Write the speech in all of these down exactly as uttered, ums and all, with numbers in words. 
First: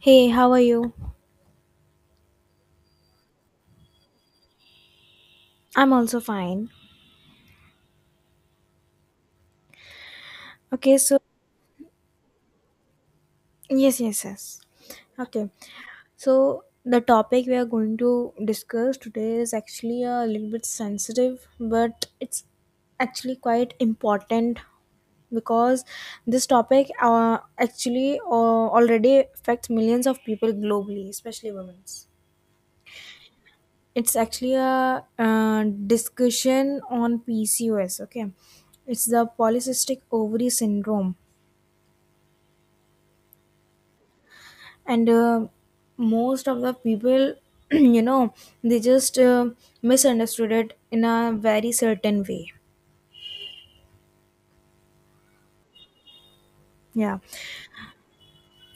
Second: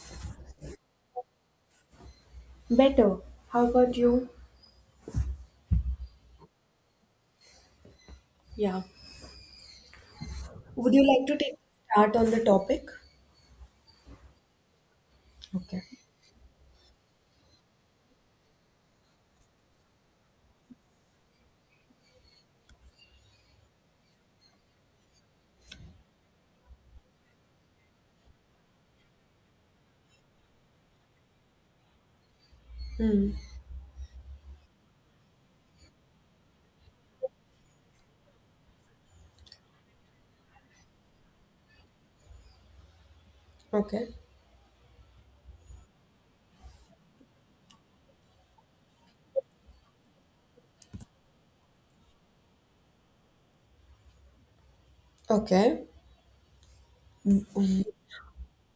Hey, how are you? Better. How about you? I'm also fine. Yeah. Would Okay, you so like to take start on the topic? yes, yes, yes. Okay, Okay. so the topic we are going to discuss today is actually a little bit sensitive, but it's actually quite important because this topic uh, actually uh, already affects millions of people globally, especially women. Hmm. It's actually a uh, discussion on P C O S. Okay, it's the polycystic ovary syndrome, Okay. and uh, most of the people you know they just uh, misunderstood it in a very certain way. Okay. Yeah.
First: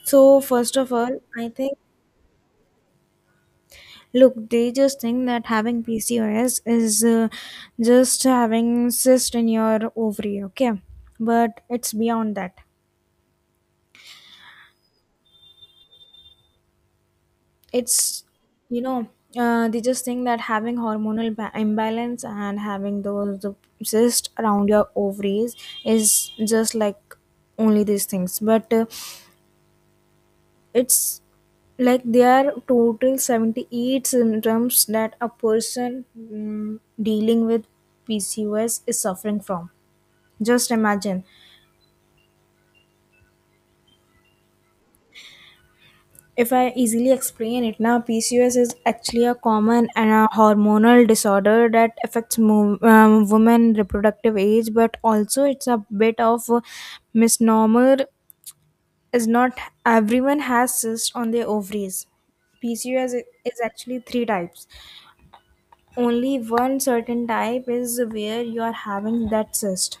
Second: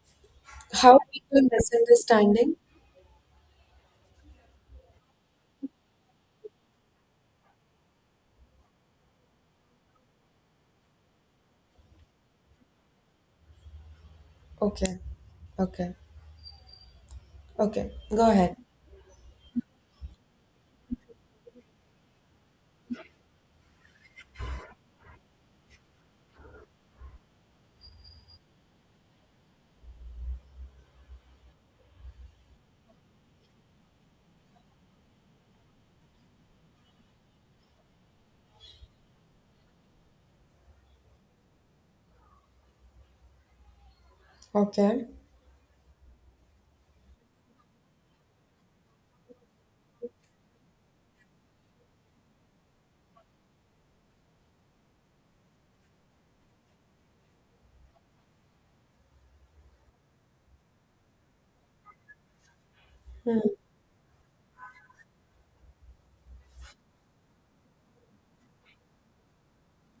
So first of How all, I people think, misunderstanding? look, they just think that having PCOS is uh, just having cyst in your ovary. Okay, but it's beyond that. Okay. Okay. Okay. It's Go ahead. you know uh, They just think that having hormonal ba- imbalance and having those the cyst around your ovaries is just like only these things, but uh, it's like there are total seventy-eight symptoms that a person mm, dealing with PCOS is suffering from. Just imagine. Okay. If I easily explain it now, P C O S is actually a common and a hormonal disorder that affects mo- um, women reproductive age, but also it's a bit of a misnomer. Is not everyone has cysts on their ovaries. P C O S Hmm. is actually three types. Only one certain type is where you are having that cyst.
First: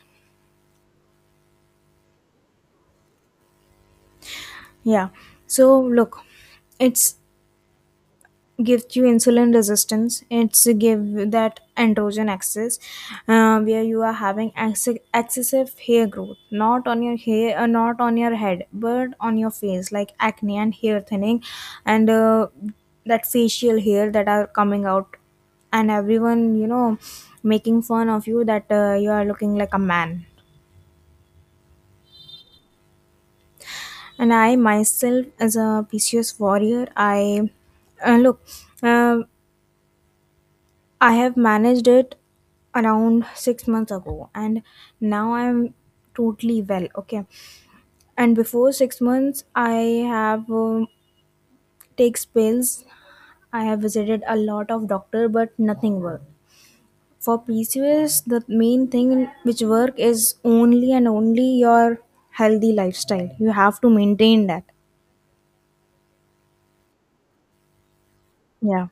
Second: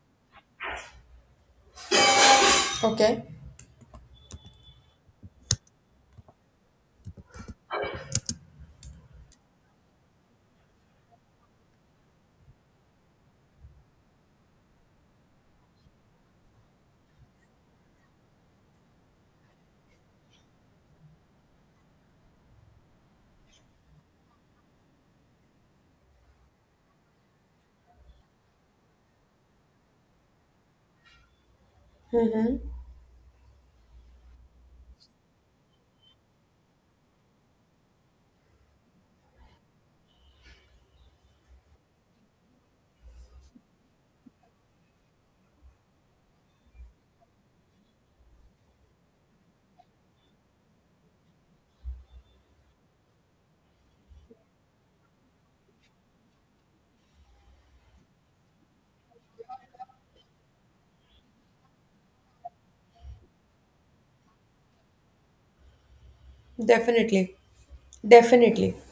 Okay. Yeah. So look, it's gives you insulin resistance, it's give that androgen axis uh, where you are having ex- excessive hair growth, not on your hair, uh, not on your head, but on your face, like acne and hair thinning. And uh, that facial hair that are coming out, and everyone, you know making fun of you that uh, you are looking like a man. Mm-hmm. And I myself, as a PCOS warrior, I, uh, look, Uh, I have managed it around six months ago, and now I'm totally well. Okay, and before six months, I have um, takes pills. I have visited a lot of doctor, but nothing worked. For P C O S, the main thing which work is only and only your healthy lifestyle. You have to maintain that. Definitely. Definitely. Yeah,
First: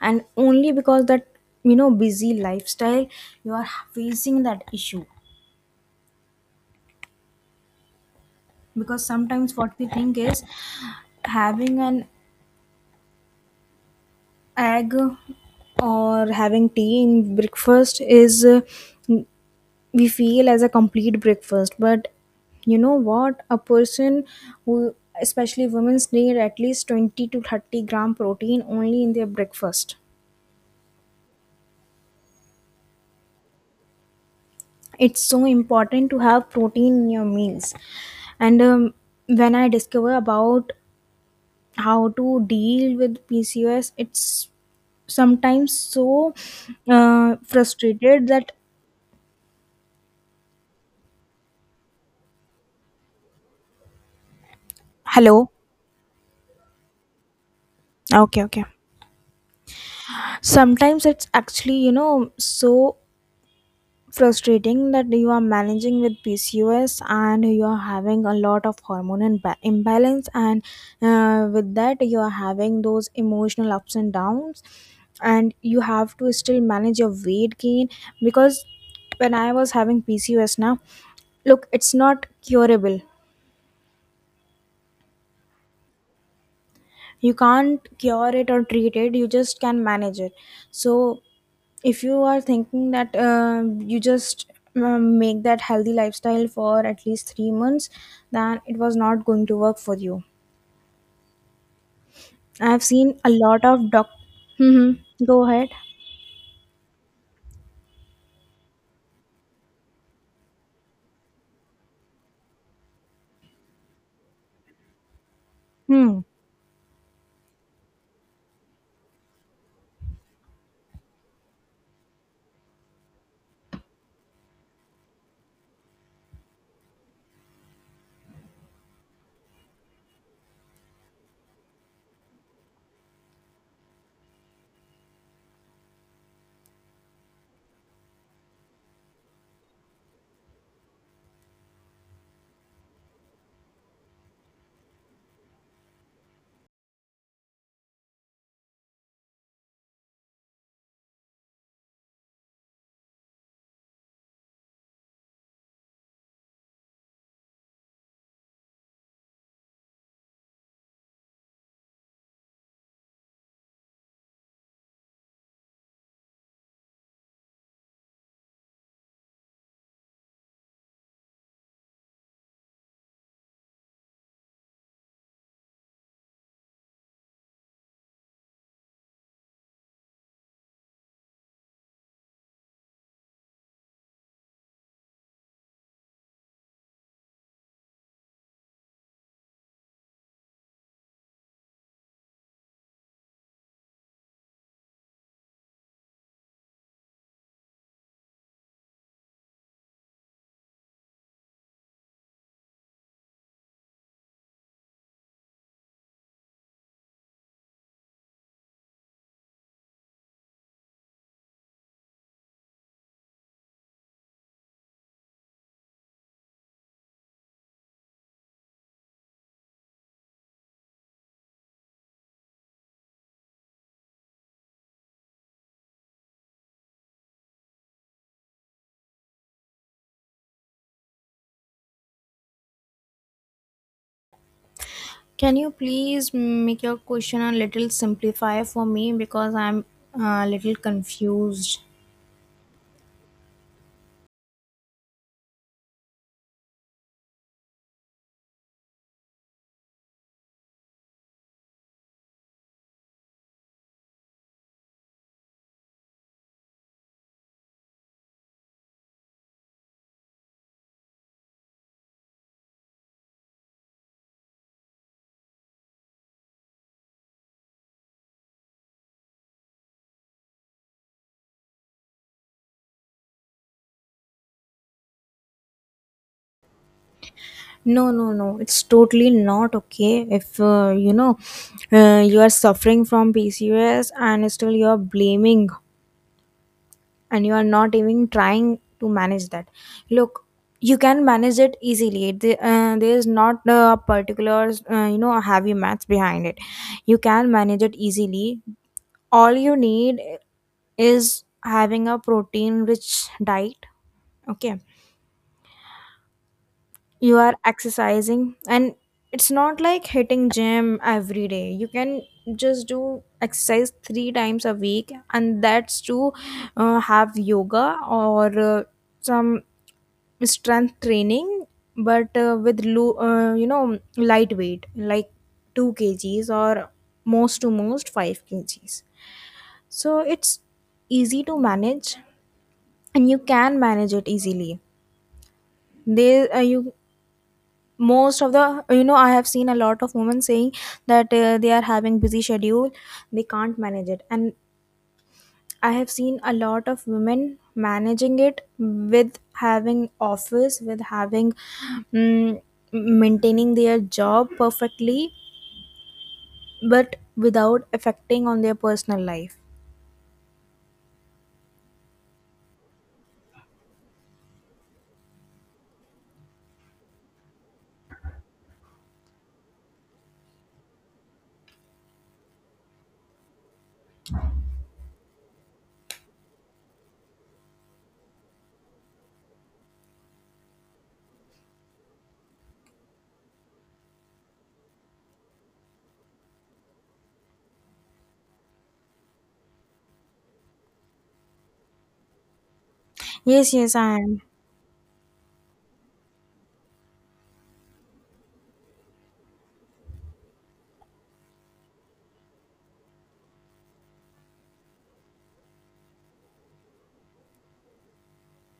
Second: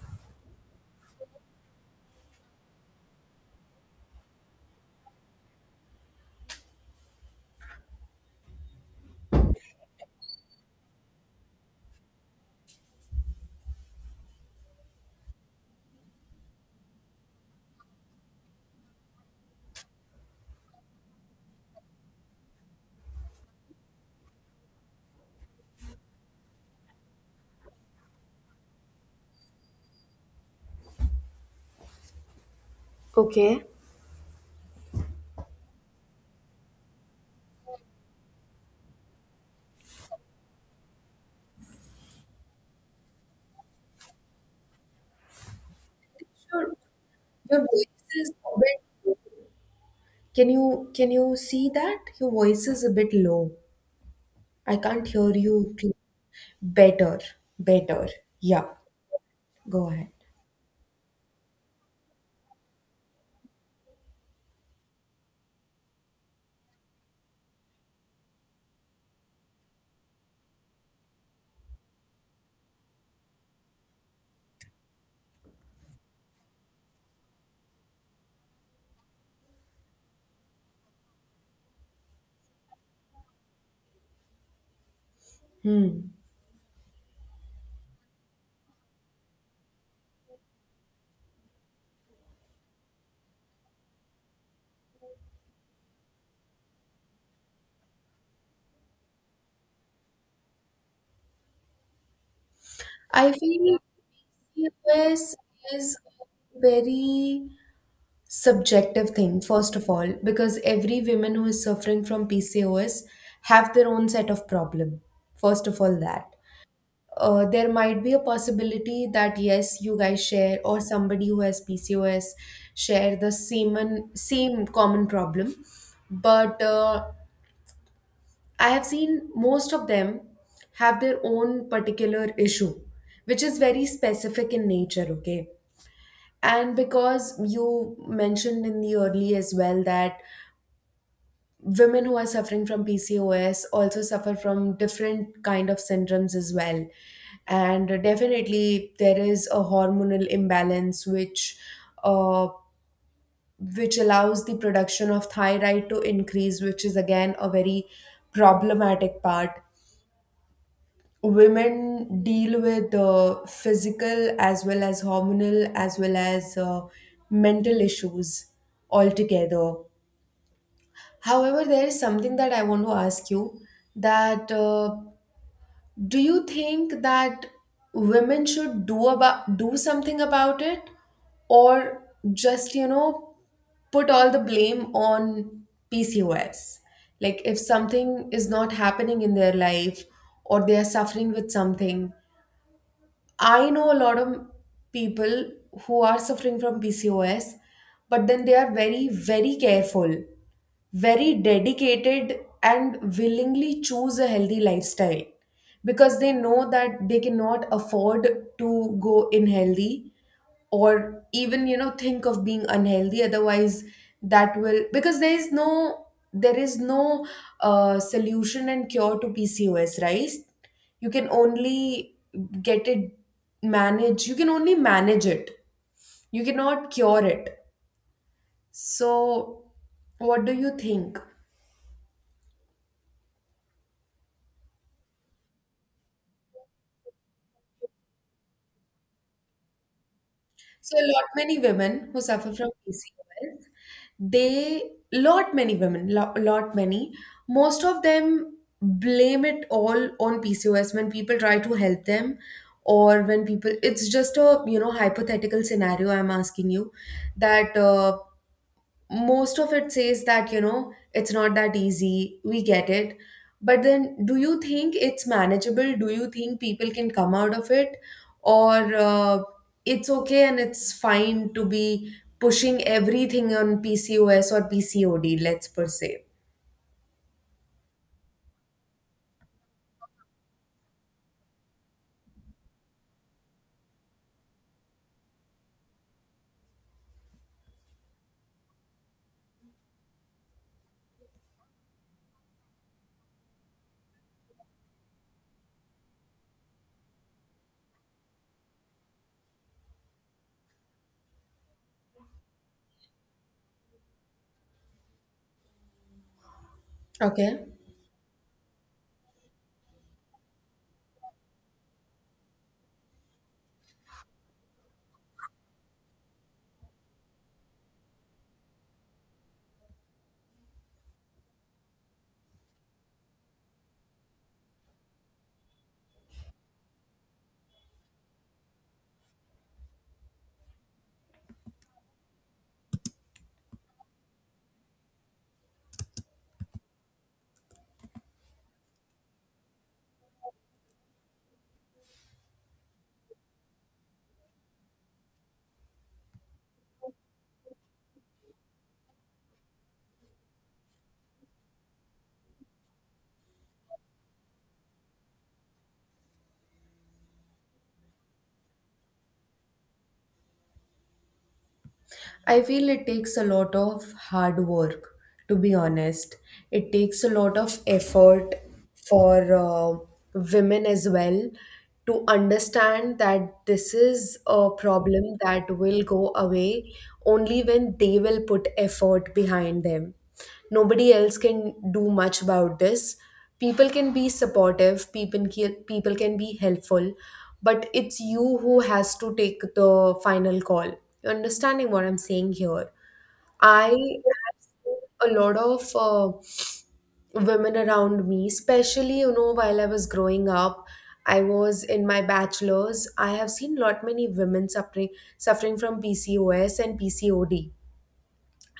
and only because that, you know busy lifestyle, you are facing that issue. Because sometimes what we think is having an egg or having tea in breakfast is, uh, we feel as a complete breakfast, but you know what a person who, especially women, need at least twenty to thirty gram protein only in their breakfast. Okay. It's so important to have protein in your meals. And um, when I discover about how to deal with PCOS, it's sometimes so Sure. uh, Your voice frustrated is that. a bit low. Can you can you see that? Your voice is a bit low. I can't hear Hello. you cle- better. Better. Okay, okay. Yeah. Go ahead. Sometimes it's actually, you know so frustrating that you are managing with PCOS and you are having a lot of hormone imba- imbalance. And uh, with that, you are having those emotional ups and downs, and you have to still manage your weight gain. Because when I was having PCOS now, look, it's not curable. Hmm. You can't cure it or treat it, you just can manage it. So if you are thinking that um you just um, make that healthy lifestyle for at least three months, then it was not going to work for you. I have seen a I lot feel of doc. Hmm. hmm, P C O S Go ahead. is a very subjective thing, first of all, because every woman who is suffering from P C O S have their own set of problem. First of all, Hmm. that. Uh, there might be a possibility that yes, you guys share, or somebody who has P C O S share the same same common problem, but uh, I have seen most of them have their own particular issue, which is very specific in nature, okay? And because you mentioned in the early as well that women who are suffering from P C O S also suffer from different kind of syndromes as well. And definitely there is a hormonal imbalance which uh, which allows the production of thyroid to increase, which is again a very problematic part women deal with uh, physical as well as hormonal as well as uh, mental issues altogether. However, there is something that I want to ask you that uh, do you think that women should do about do something about it or just you know put all the blame on P C O S? Like if something is not happening in their life or they are suffering with something, I know a lot of people who are suffering from P C O S, but then they are very, very careful, very dedicated, and willingly choose a healthy lifestyle because they know that they cannot afford to go unhealthy or even you know think of being unhealthy otherwise that will, because there is no there is no uh, solution and cure to PCOS, right? You can only get it manage you can only manage it, you cannot cure it. So what do you think? Can you please make your question a little simplify for me, because I'm uh, a little So a lot many confused? women who suffer from P C O S, they, lot many women, lo- lot many, most of them blame it all on P C O S when people try to help them, or when people, it's just a you know hypothetical scenario, I'm asking you that uh, most of it says that you know it's not that easy, we get it, but then do you think it's manageable? Do you think people can come out of it, or uh, it's okay and it's fine to be pushing everything on PCOS or PCOD, let's per se. No, no, no. It's totally not okay if uh, you know uh, you are suffering from P C O S and still you are blaming and you are not even trying to manage that. Look, you can manage it easily. The- uh, there is not a particular uh, you know heavy maths behind it. You can manage it easily. All you need is having a protein rich diet. Okay, you are Okay. exercising, and it's not like hitting gym every day. You can just do exercise three times a week, and that's to uh, have yoga or uh, some strength training, but uh, with low, uh, you know lightweight like two kgs or most to most five kgs, so it's easy to manage, and you can manage it easily. They uh, you most of the you know I have seen a lot of women saying that uh, they are having busy schedule, they can't manage it. And I have seen a lot of women managing it, with having office, with having, mm, maintaining their job perfectly, but without affecting on their personal life. I feel it takes a lot of hard work, to be honest. It takes a lot of effort for uh, women as well to understand that this is a problem that will go away only when they will put effort behind them. Nobody else can do much about this. People can be supportive, people can, people can be helpful, but it's you who has to take the final call. You understanding what I'm saying here? Yes, I yes, I am. have seen a lot of uh, women around me, especially you know while I was growing up, I was in my bachelor's. I have seen lot many women suffering suffering from PCOS and PCOD,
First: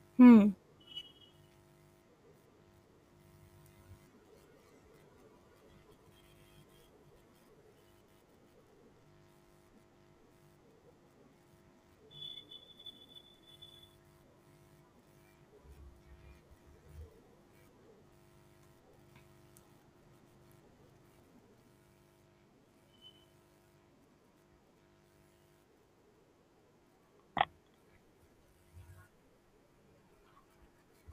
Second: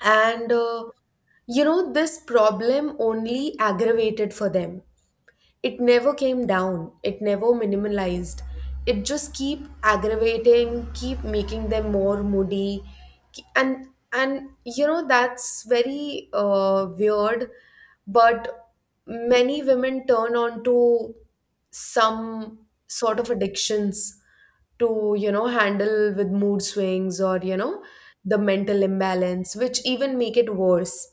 and Hmm. uh, you know this problem only aggravated for them. It never came down, it never minimalized, it just keep aggravating, keep making them more moody. K- and and you know that's very uh, weird, but many women turn on to some sort of addictions to you know handle with mood swings, or you know the mental imbalance, which even make it worse.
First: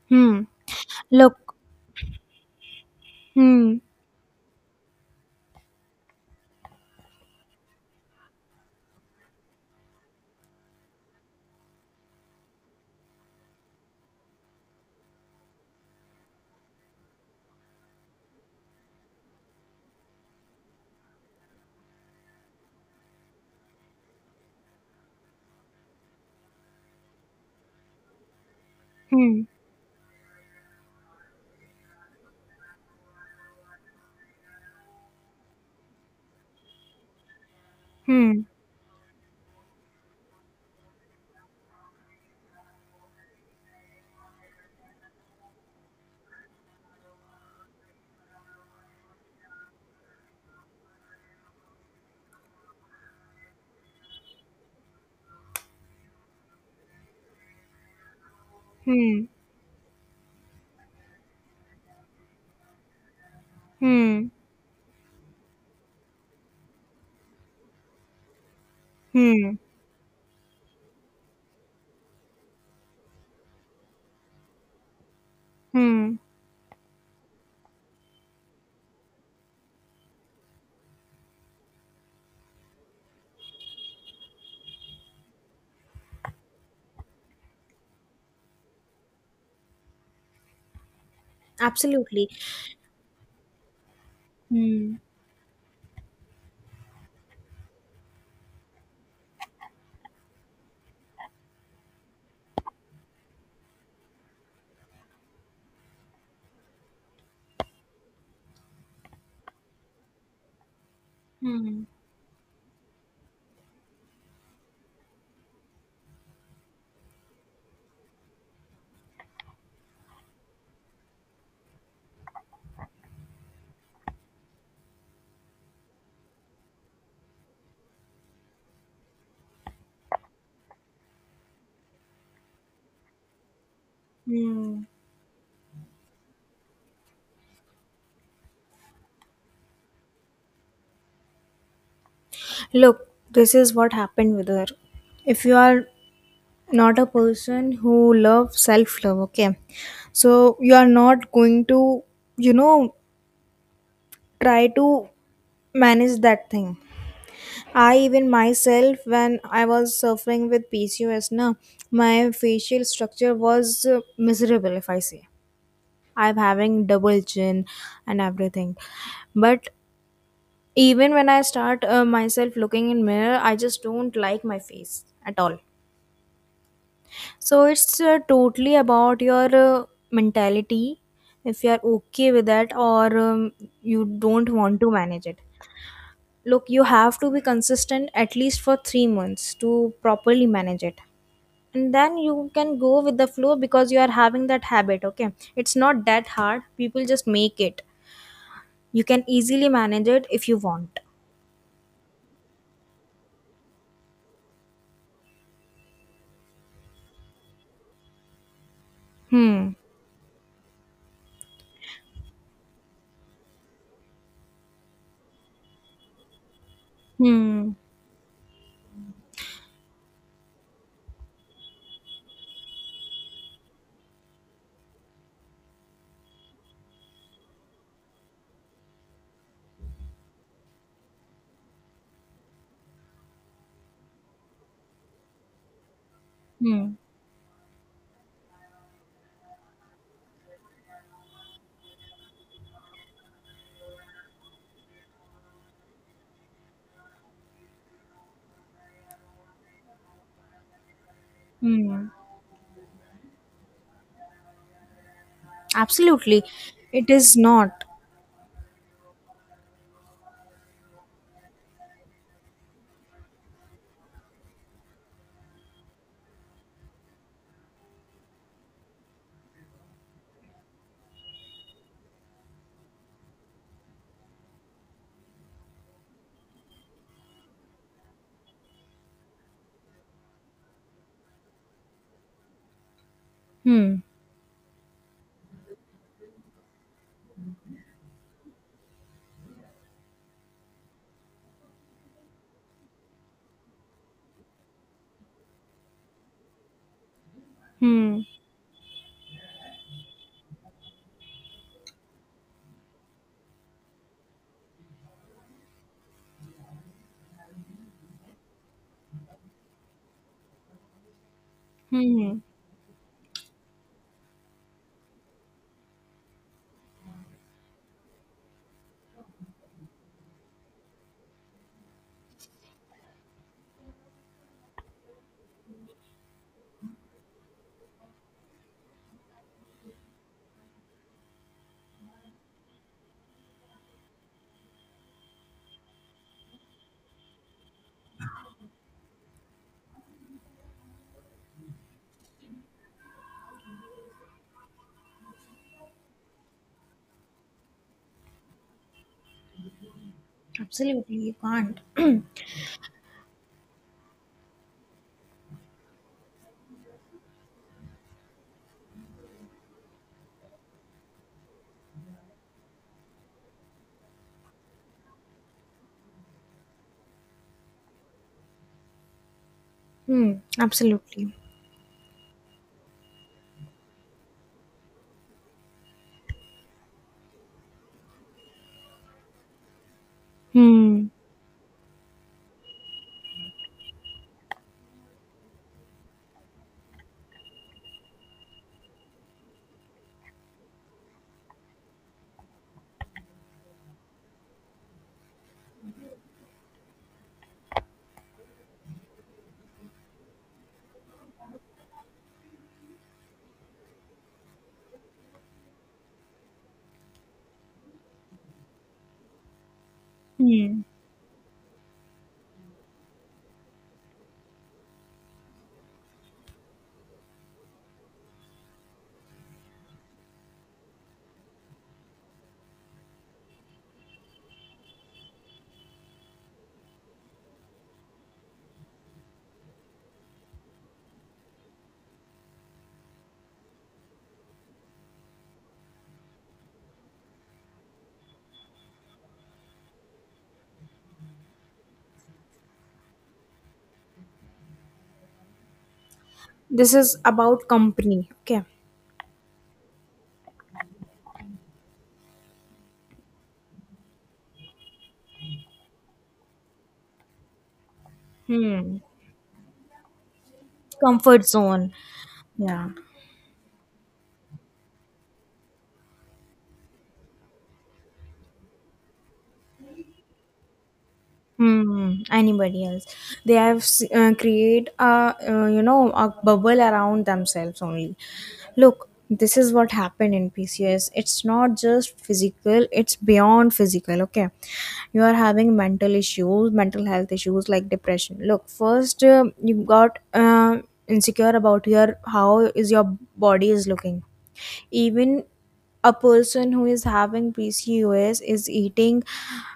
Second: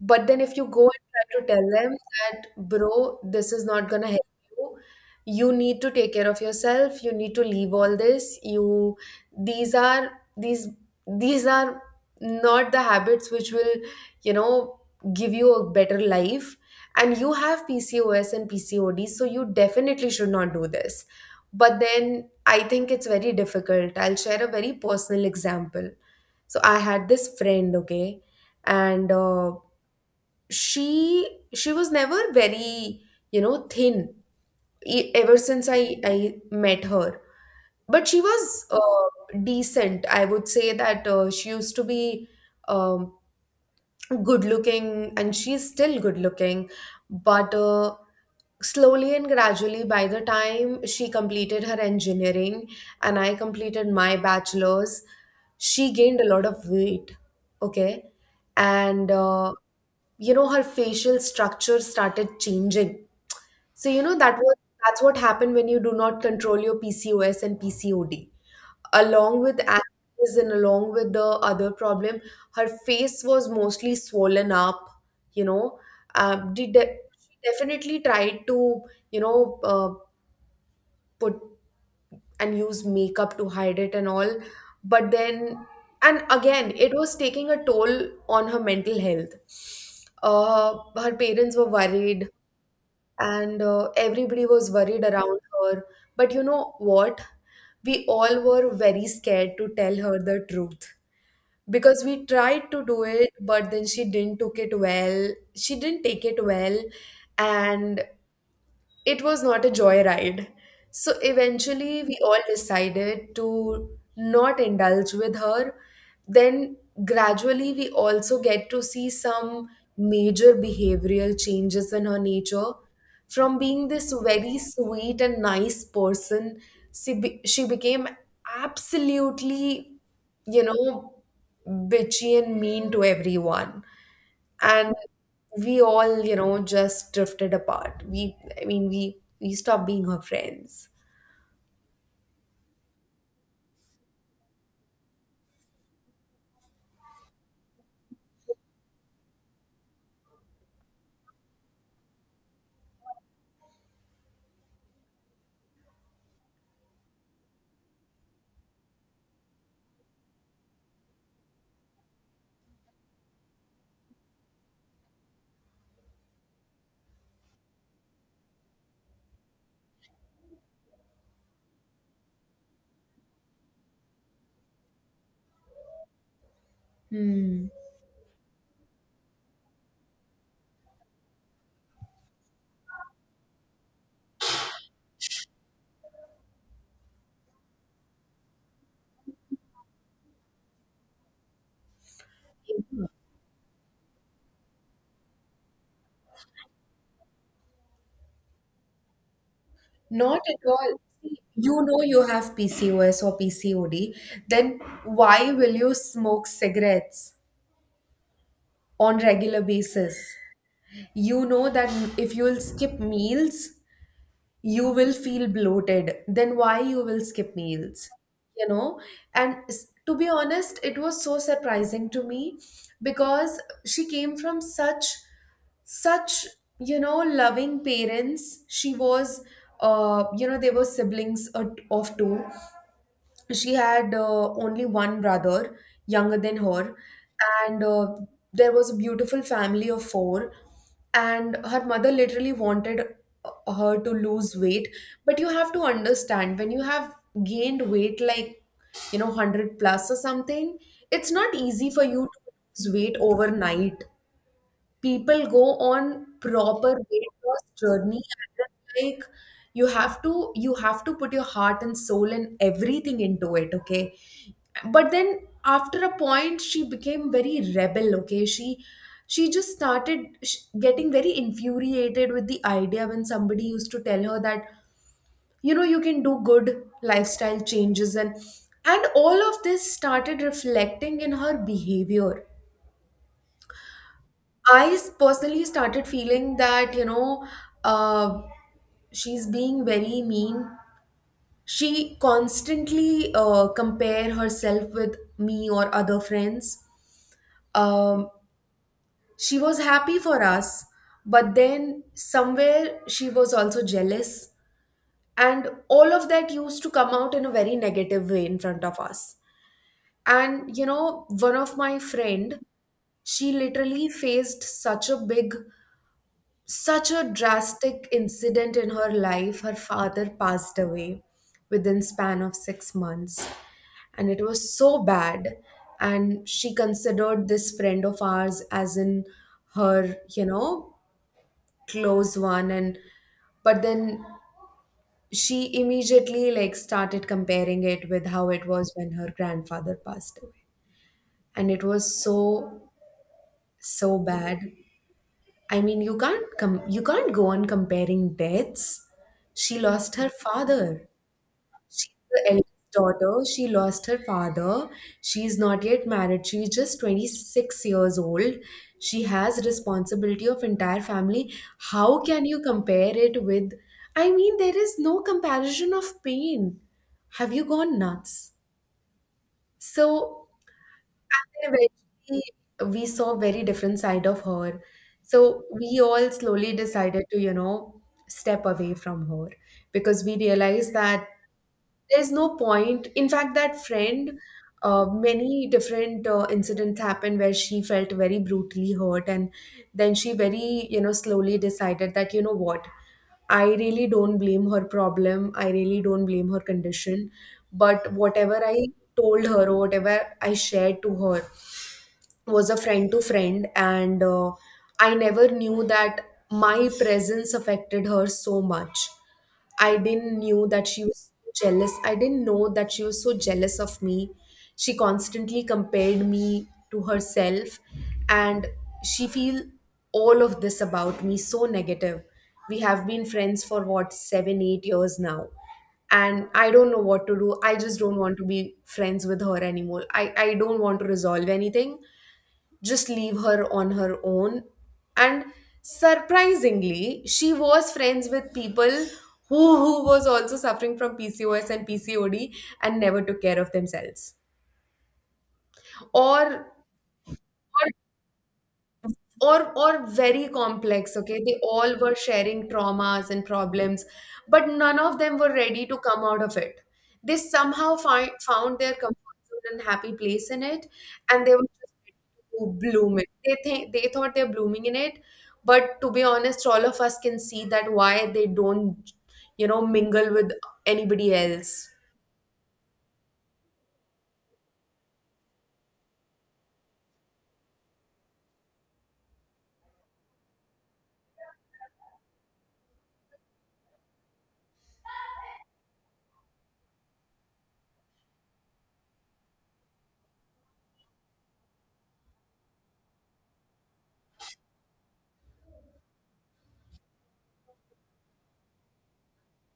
But then Hmm. if you go and try to Look. tell them that, bro, this is Hmm. not gonna help you, you need to take care of yourself, you need to leave all this, you these are these these are not the habits which will, you know, give you a better life. And you have P C O S and P C O D, so you definitely should not do this. But then I think it's very difficult. I'll share a very personal example. So I had this friend, okay, and Hmm. uh, she she was never very you know thin, e- ever since i i met her. But she Hmm. was uh, decent, I would say that uh, she used to be um, good looking, and she's still good looking. But uh, slowly and gradually, by the time she completed her engineering and I completed my bachelor's, she gained a lot of weight, okay. And Hmm. uh, you know, her facial structure started changing. So, you know, Hmm. that was that's what happened when you do not control your P C O S and P C O D. Along Hmm. with acne and along with the other problem, her face was mostly swollen up, you know. Hmm. Um, did de- she definitely tried to, you know, uh, put and use makeup to hide it and all, but then, and again, it was taking a toll on her mental health. Uh, her parents were Absolutely. worried, and uh, everybody was Hmm. worried around her. But you know what? We all were very scared to tell her the truth because we tried to do it, but then she didn't took it well. She didn't take it well, and it was not a joyride. So Hmm. eventually, we all decided to not indulge with her. Then, gradually, we also get to see some major behavioral changes in her nature. From being this very sweet and nice person, she, be- she became absolutely, you know, bitchy and mean to everyone, Hmm. and we all you know just drifted apart. We i mean we we stopped being her friends. Look, this is what happened with her. If you are not a person who loves self love, okay, so you are not going to, you know, try to manage that thing. I even myself, when I was suffering with P C O S, na, my facial structure was uh, miserable. If I say, I'm having double chin and everything, but even when I start uh, myself looking in mirror, I just don't like my face at all. So Hmm. it's uh, totally about your uh, mentality. If you are okay with that, or um, you don't want to manage it. Look, you have to be consistent at least for three months to properly manage it, and then you can go with the flow because you are having that habit. Okay, it's not that hard, people just make it. You can easily manage it Not if you at want. all. See, you know you have P C O S or P C O D, then why will you smoke cigarettes on regular Hmm. basis? You know that if you'll skip meals, you will feel bloated, then why you will skip Hmm. meals? You know, and s- to be honest, it was so surprising to me because she came from such such you know loving parents. She was uh, you know, they were siblings uh, of two. She had uh, only one brother younger than Hmm. her, and uh, there was a beautiful family of four, and her mother literally wanted uh, her to lose weight. But you have to understand, when you have gained weight like you know one hundred plus or something, it's not easy for Hmm. you to lose weight overnight. People go on Absolutely. proper It weight is loss not. journey, and it's like you have to you have to put your heart and soul and everything into it, okay. But then, after a point, she became very rebel, okay. She she just started sh- getting very infuriated with the idea when somebody used to tell her that you know you can do good lifestyle changes, and and all of this started reflecting in her behavior. Hmm. I s- personally started feeling that, you know, uh, she's being very mean. She constantly uh, compare herself with me or other friends. Hmm. Um, she was happy for us, but then somewhere she was also jealous. And all of that used to come out in a very negative way in front of us. And, you know, one of my Hmm. friend, she literally faced such a big such a drastic incident in her life. Her father passed away within span of six months, and it was so bad, and she considered this friend of ours as in her you know close one. And but then she immediately like started comparing it with how it was when her grandfather passed away, and it was so so bad. I mean, you can't come. You can't go on comparing deaths. She lost her Absolutely. father. You can't. She's the eldest daughter. She lost her father. She's not yet married. She's just twenty-six years old. She has responsibility of entire family. How can you compare it with? I mean, there is no comparison of pain. Have you gone nuts? Hmm. So Absolutely. and then eventually we saw very different side of her. So we all slowly decided to, you know, step away from her because we realized Hmm. that there's no point. In fact, that friend, uh, many different uh, incidents happened where she felt very brutally hurt, and then she very, you know, slowly decided that, you know what, I really don't blame her problem. I really don't blame her condition. But whatever I told her or whatever I shared to her was a friend to friend, and uh, I never knew that my presence affected her so much. I didn't knew Hmm. that she was so jealous. I didn't know that she was so jealous of me. She constantly compared me to herself, and she feel all of this about me so negative. We have been friends for what, seven eight years now, and I don't know what to do. I just don't want to be friends with her anymore. I i don't want to resolve anything, just leave her on her own. And surprisingly, she was friends with people who, who was also suffering from P C O S and P C O D and never took care of themselves. Or This is about company. Okay. or or very complex. Okay, they all were sharing traumas and problems, but none of them were ready to come out of it. They somehow find, found their Hmm. comfort zone and happy place in it. Comfort And they were zone. just ready to Yeah. bloom it. They think they thought they're blooming in it. But to be honest, all of us can see that why they don't you know mingle with anybody else. Hmm, anybody else. They have s- uh, create a uh, you know a bubble around themselves only. Look, this is what happened in P C O S. It's not just physical; it's beyond physical. Okay, you are having mental issues, mental health issues like depression. Look, first um you got uh, insecure about your, how is your body is looking. Even a person who is having P C O S is eating,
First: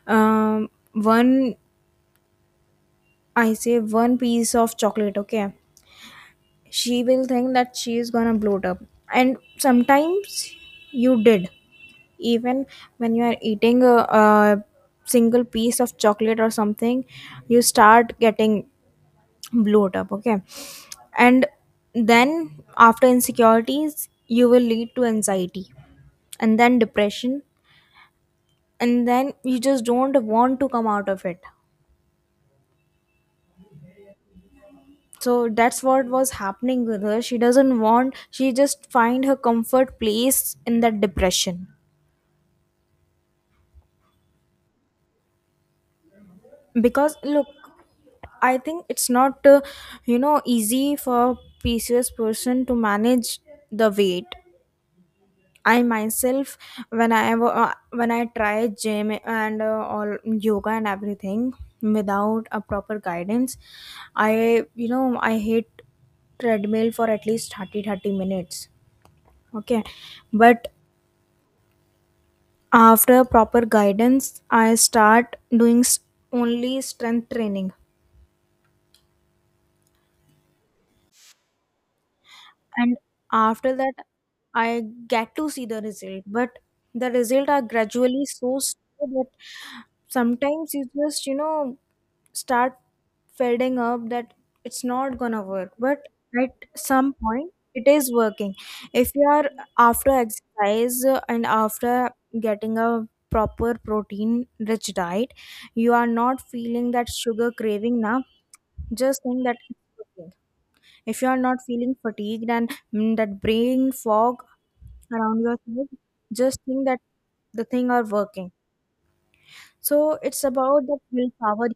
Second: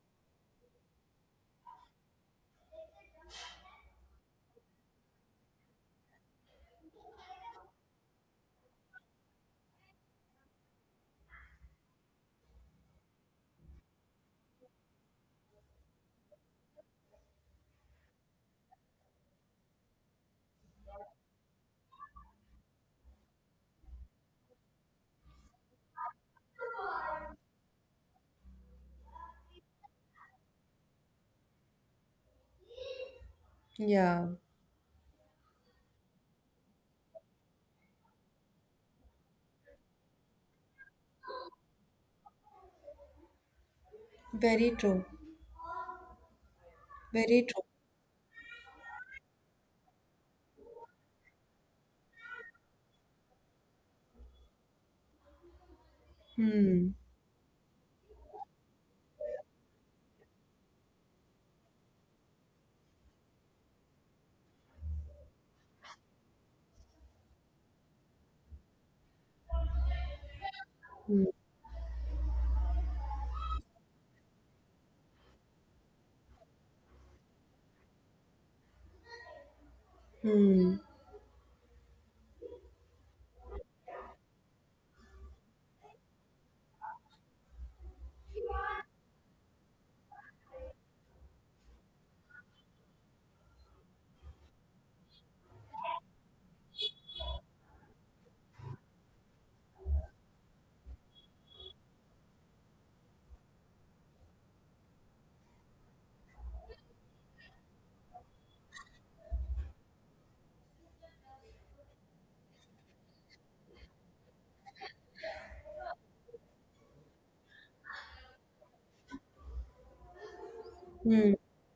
um, one, I say, one piece of chocolate, okay? She will think that she is gonna bloat up. And sometimes you did. Even when you are eating a, a single piece of chocolate or something, you start getting bloat up, okay? And then after insecurities, you will lead to anxiety and then depression, and then you just don't want to come out of it. Yeah, So that's what was happening with her. She doesn't want, she just find her comfort place in that depression. very true. Because, Very look, true. I think it's not uh, you know easy for PCOS person to manage the weight. I myself, when i wa- uh, when I try gym and uh, all yoga and everything without a proper guidance, I you know I hate treadmill for at least thirty thirty minutes. Okay, but after proper guidance, I start doing s- only strength training. And after that, I get to see the result, but the result are gradually so slow that sometimes you just, you know start fading up that it's not gonna work. But at some point, it is working. If you are, after exercise, uh, and after getting a proper protein rich diet, you are not feeling that sugar craving now, just think that it's working. If you are not feeling fatigued and, mm, that brain fog around your head, just think that the thing are working. So it's about that Hmm. willpower.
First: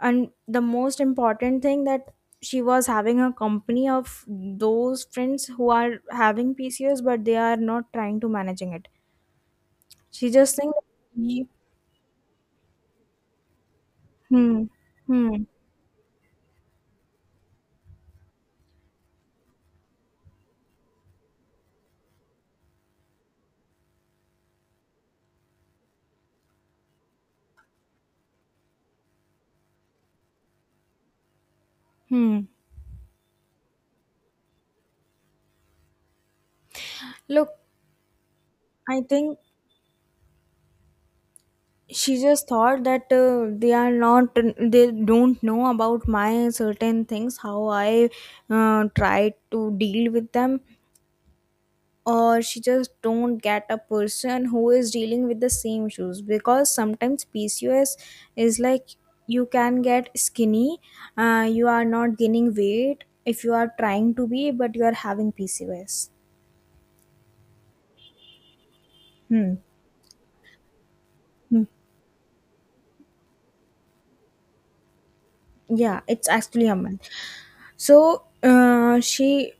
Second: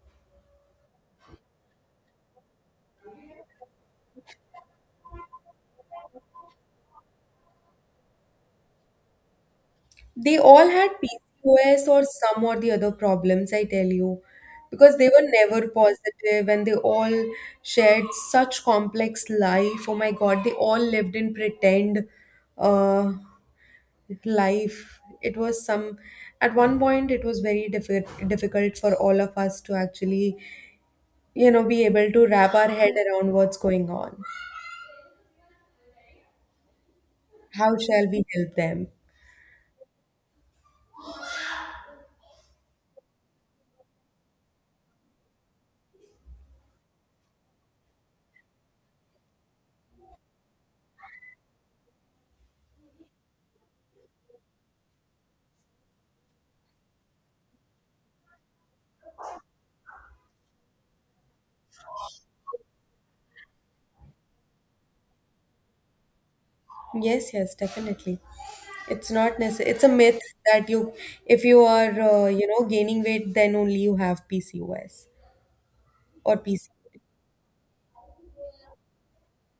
And the most important thing that she was having a company of those friends who are having P C O S, but they are not trying to managing it. She They just all think. had P C O S or some or the other problems, I tell you, Hmm. because they were Hmm. never positive, and they all shared such complex life. Oh my God, they all lived in pretend uh, life. It was some, at one point, it was very diffi- difficult for all of us to actually, you know, be able to Hmm. wrap our head around what's going on. Look, How shall we help them? I think she just thought that uh, they are not, they don't know about my certain things, how I uh, try to deal with them, or she just don't get a person who is dealing with the same issues. Because sometimes PCOS is like, you can get skinny, uh, you are not gaining weight if you are trying to be, but you are having PCOS. Yes, yes, definitely. It's not Hmm. necessary. It's a myth that you, if you are, uh, you know, gaining weight, then only you have P C O S Yeah, it's or actually a P C O D. month. So uh, she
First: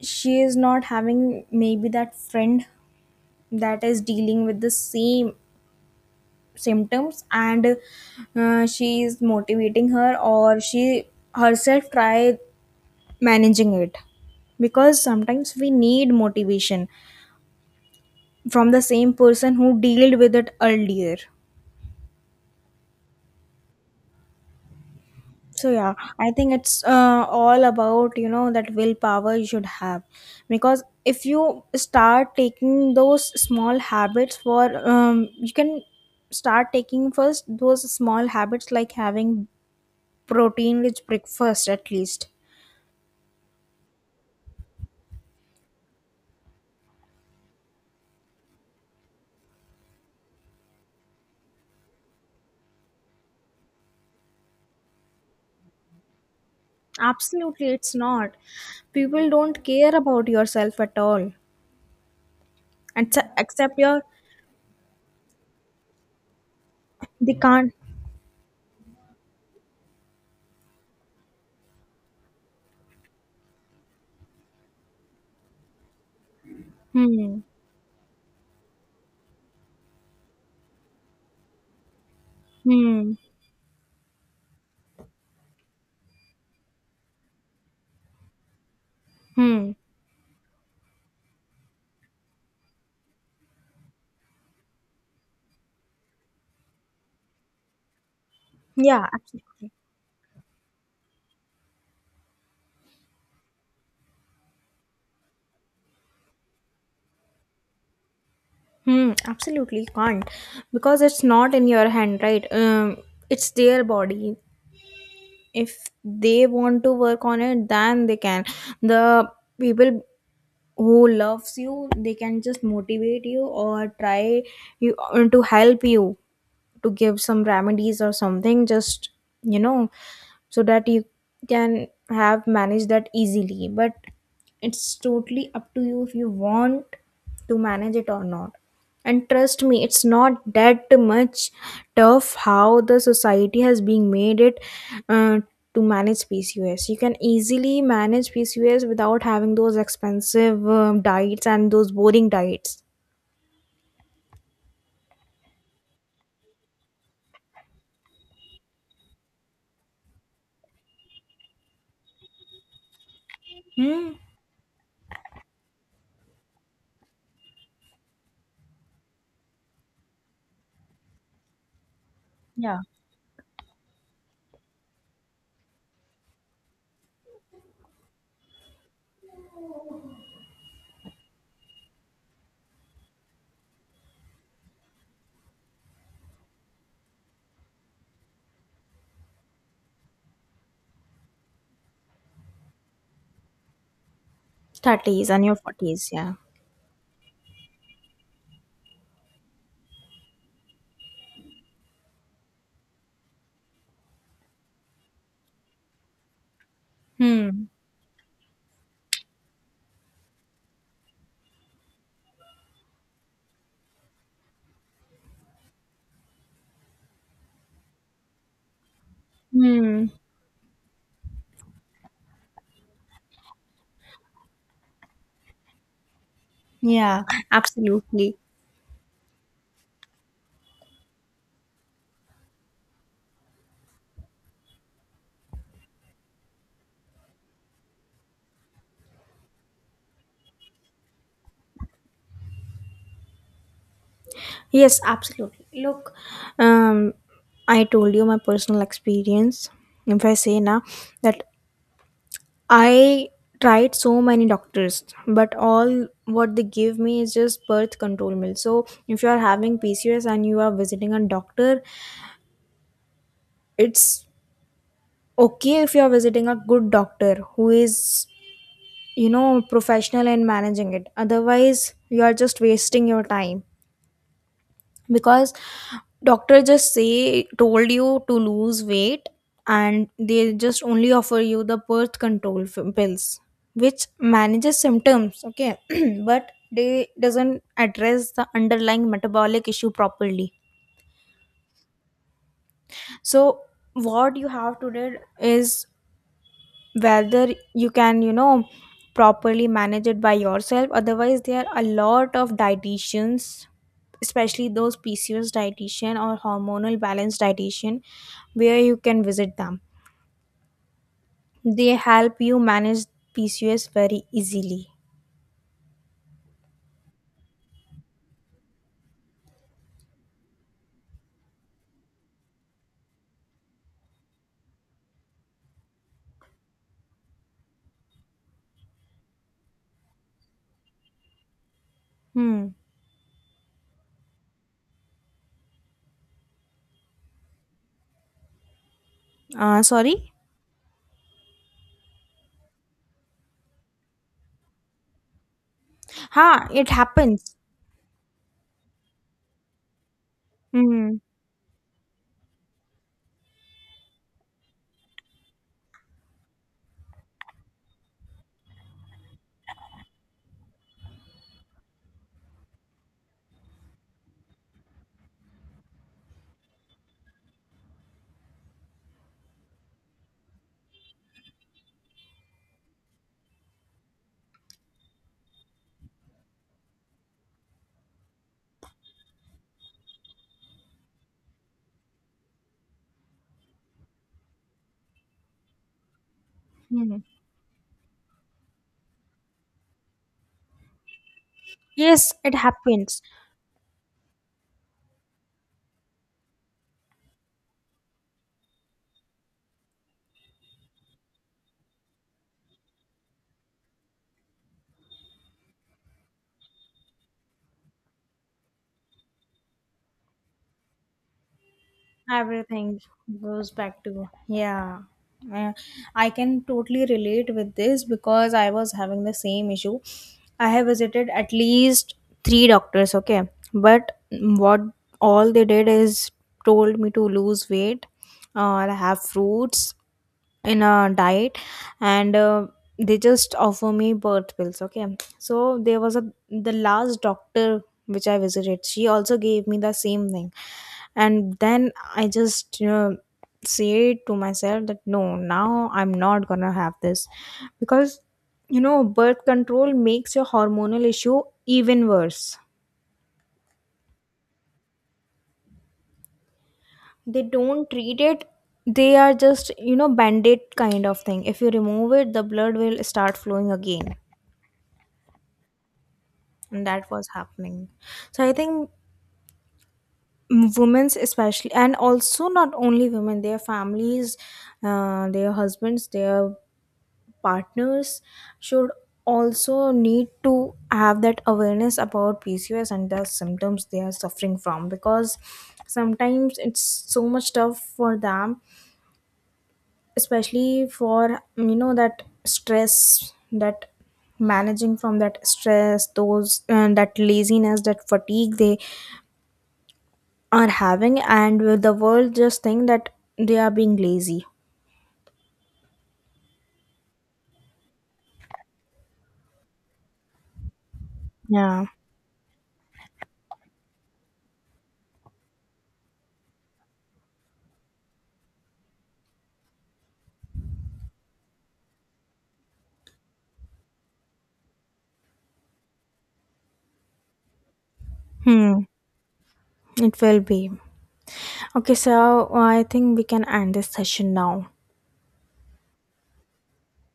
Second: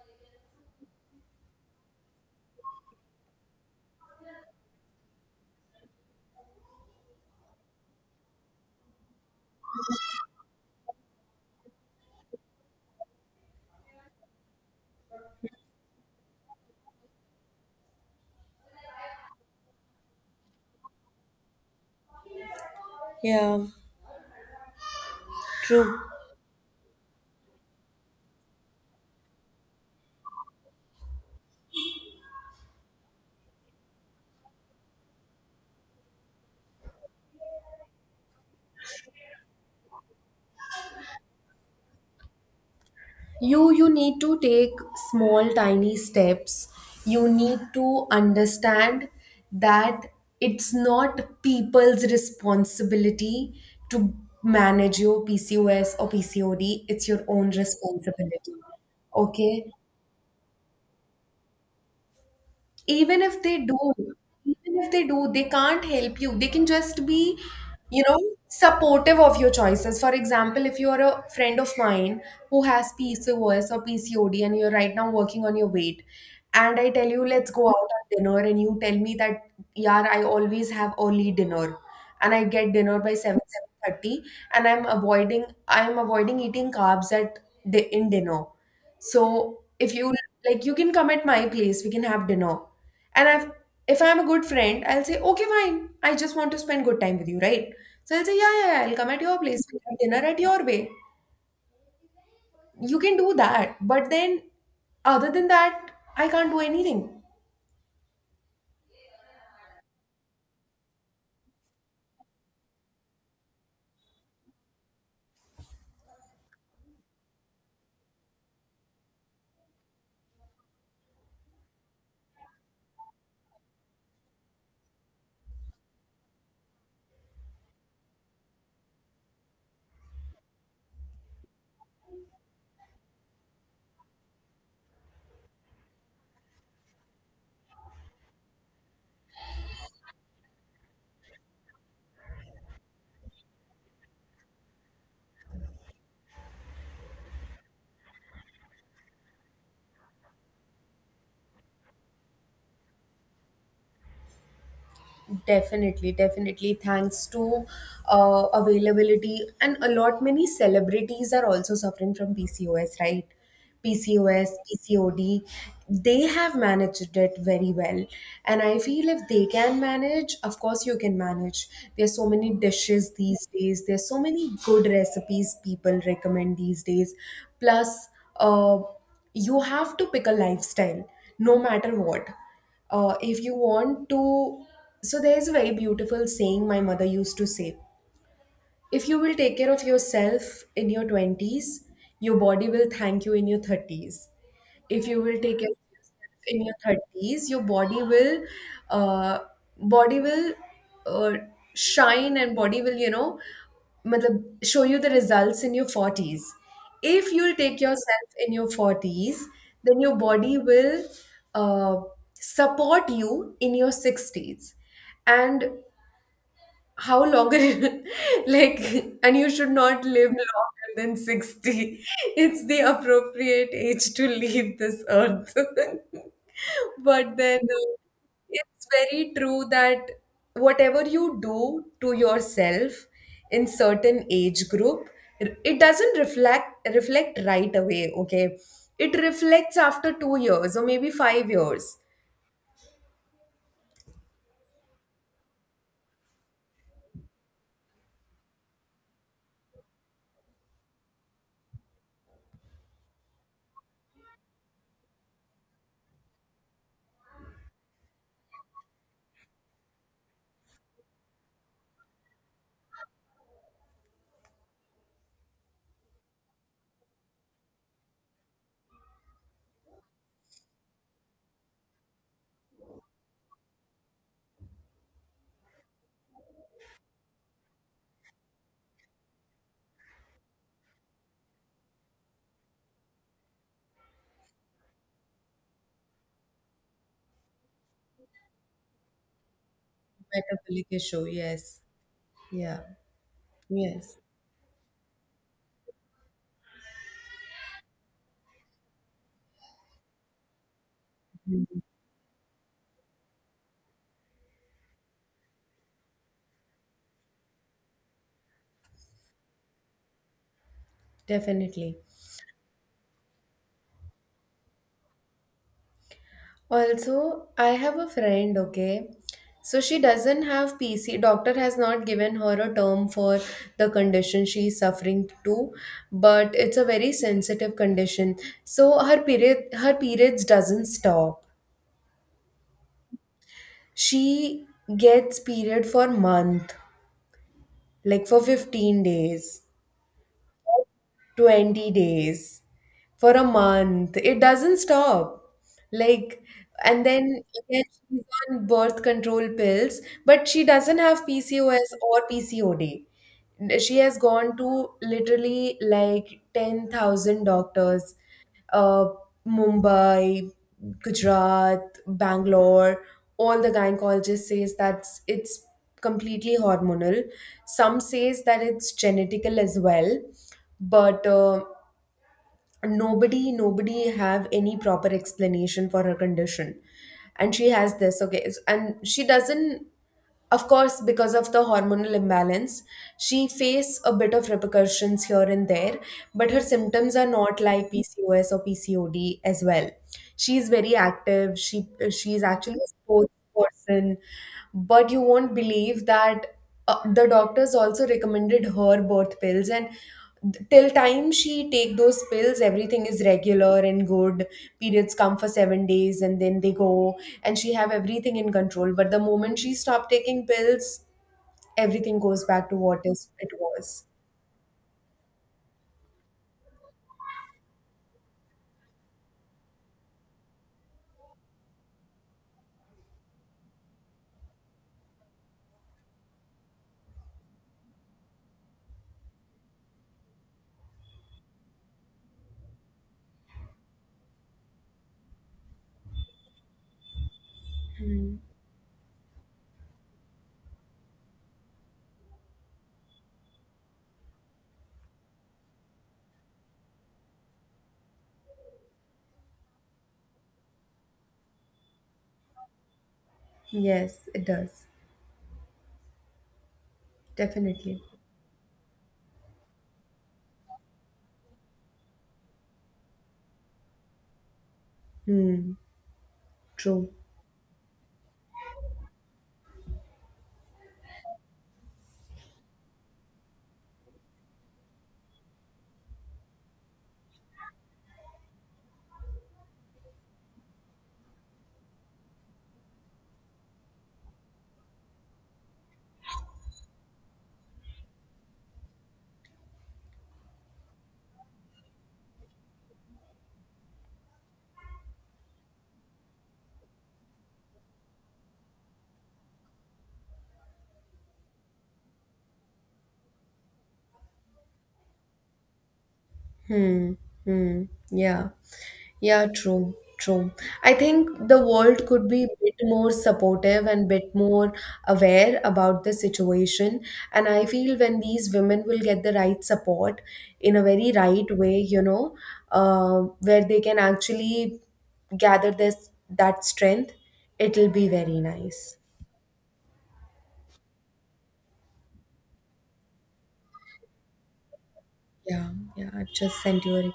she is not having maybe that friend that is dealing with the same symptoms, and uh, she is motivating her, or she herself try managing it, because sometimes we need motivation from the same person who dealt with it earlier. Yeah, So yeah, true. I think it's uh, all about, you know that willpower you should have, because if you start taking those small habits for um, you can start taking first those small habits, like having protein rich breakfast at least. you you need to take small tiny steps. You need to understand that it's not people's responsibility to manage your PCOS or PCOD. It's your own Absolutely, it's not. responsibility. People Okay, don't care about yourself at all, and even so- if they except do your, even if they do they can't help you. They can just be, they can't. you know supportive of your choices. For example, if you are a friend of mine who has PCOS or PCOD, and you're right now working on your weight, and I tell you, Hmm. let's go out on dinner, and you tell me that, yeah, I always have early dinner, and I get dinner Hmm. by seven, seven thirty, and i'm avoiding i'm avoiding eating carbs at di- in dinner. So Hmm. if you like, you can come at my place, we can have dinner. And I've, if I'm a good friend, I'll say, okay, fine, I just want to spend good time with you, right? So I'll say, yeah, yeah, yeah, I'll Yeah. come at your place, Absolutely. we'll have dinner at your way. You can do that. But then, other than that, I can't do anything. Hmm, absolutely can't, because it's not in your hand, right? Um, it's their body. If they want to work on it, then they can. The people who loves you, they can just motivate you, or try you uh, to help you, to give some remedies or something. Just, you know, so that you can have manage that easily, but it's totally up to you if you want to manage it or not. And trust me, it's not that much tough how the society has been made it uh, to manage PCOS. You can easily manage PCOS without having those expensive, um, diets and those boring diets. Definitely, definitely. Thanks to uh, availability, and a lot many celebrities are also suffering from P C O S, right? P C O S, P C O D. They have managed it very well. And I feel if they can manage, of course you can manage. There's so many Yeah. dishes these days. There's so many good recipes people recommend these days. Plus, uh, you have to pick a lifestyle no matter what, uh, if you want to. So there is a very beautiful saying my mother used to say: if you will take care of yourself in your twenties, your body will thank you in your thirties. If you thirties will and your take care of forties. Yeah. yourself in your thirties, your body will, uh, body will uh, shine, and body will, you know, मतलब show you the results in your forties. If you'll Hmm. take yourself in your forties, then your body will uh, support you in your sixties. And how longer like, and you should not Hmm. live longer than sixty. It's the appropriate age to leave this earth. Yeah. But then, uh, Absolutely. it's very true that whatever you do to yourself in certain age group, r- it doesn't reflect reflect right away. Okay, it reflects after two years or maybe five years. Yes, absolutely. Look, um, I told you my personal experience. If I say now that I tried so many doctors, but all what they give me is just birth control pills. So if you are having P C O S and you are visiting a doctor, it's okay if you are visiting a good doctor who is, you know professional in managing it. Otherwise, you are just wasting your time. Because doctor just say told you to lose weight, and they just only offer you the birth control f- pills, which manages symptoms. Okay. But they doesn't address the underlying metabolic issue properly. Metabolic issue, yes. Yeah. So Yes, what you have to do is, whether you can, you know properly manage it by yourself, otherwise there are a lot of dietitians, especially those PCOS dietitian or hormonal balance dietitian, where you can visit them. They definitely. help you manage PCOS very easily. Also, I have a friend, okay? So she doesn't have P C. Doctor has not given her a term for the condition she is suffering to, but it's a very sensitive condition. So her period her periods doesn't stop. Hmm. She gets period for month, like for fifteen days, uh, Sorry. twenty days, for a month. It doesn't stop. Like, Ha, it and then happens. again, she's on birth control pills, but she doesn't Hmm. have P C O S or P C O D. She has gone to literally like ten thousand doctors, uh, Mumbai, Gujarat, Bangalore. All the gynecologist says that it's completely hormonal. Some says that it's genetical as well, but uh, nobody nobody have any proper explanation for her condition. And she has this, okay, s- and she doesn't, of course because of the hormonal imbalance, she face a bit of repercussions here and there, but her symptoms Hmm. are not like PCOS or PCOD as well. She's very active. she Yes, she's it actually a happens. sports person. But you won't believe that uh, the doctors also recommended her birth pills, and th- till time she take those pills, everything is regular and good. Periods come for seven days and then they go, and she have everything in control. But the moment she stopped taking pills, everything goes back to Everything what is it goes back was. to. Yeah. Uh, I can totally relate with this, because I was having the same issue. I have visited at least three doctors, okay, but what all they did is told me to lose weight or have fruits in a diet. And uh, they just offer me birth pills. Okay. So there was a the last doctor which Hmm. I visited, she also gave me the same thing. And then I just, you know say to myself that, no, now I'm not gonna have this, because, you know birth control makes your hormonal issue even worse. Yes, it does. They don't Definitely. treat it, they are just, you know band-aid kind of thing. If you remove it, the blood will start flowing again. Hmm. And that True. was happening. So I think women's, especially, and also not only women, their families, uh, their husbands, their partners, should also need to have that awareness about PCOS and the symptoms they are suffering from. Because sometimes it's so much tough for them, especially for, you know that stress, that managing from that stress those, and that laziness, that fatigue they are having, and will the world just think that they are being lazy. Hmm. Hmm. Yeah. Yeah, true, true. I think the Yeah. world could be a bit more supportive and bit more aware about the situation. And I feel when these women will get the right support in a very right way, you know, uh, where they can actually gather this that strength, it'll be very Hmm. nice. It will be. Okay, so I think we can end this session now. Yeah, yeah. I've just sent you a request.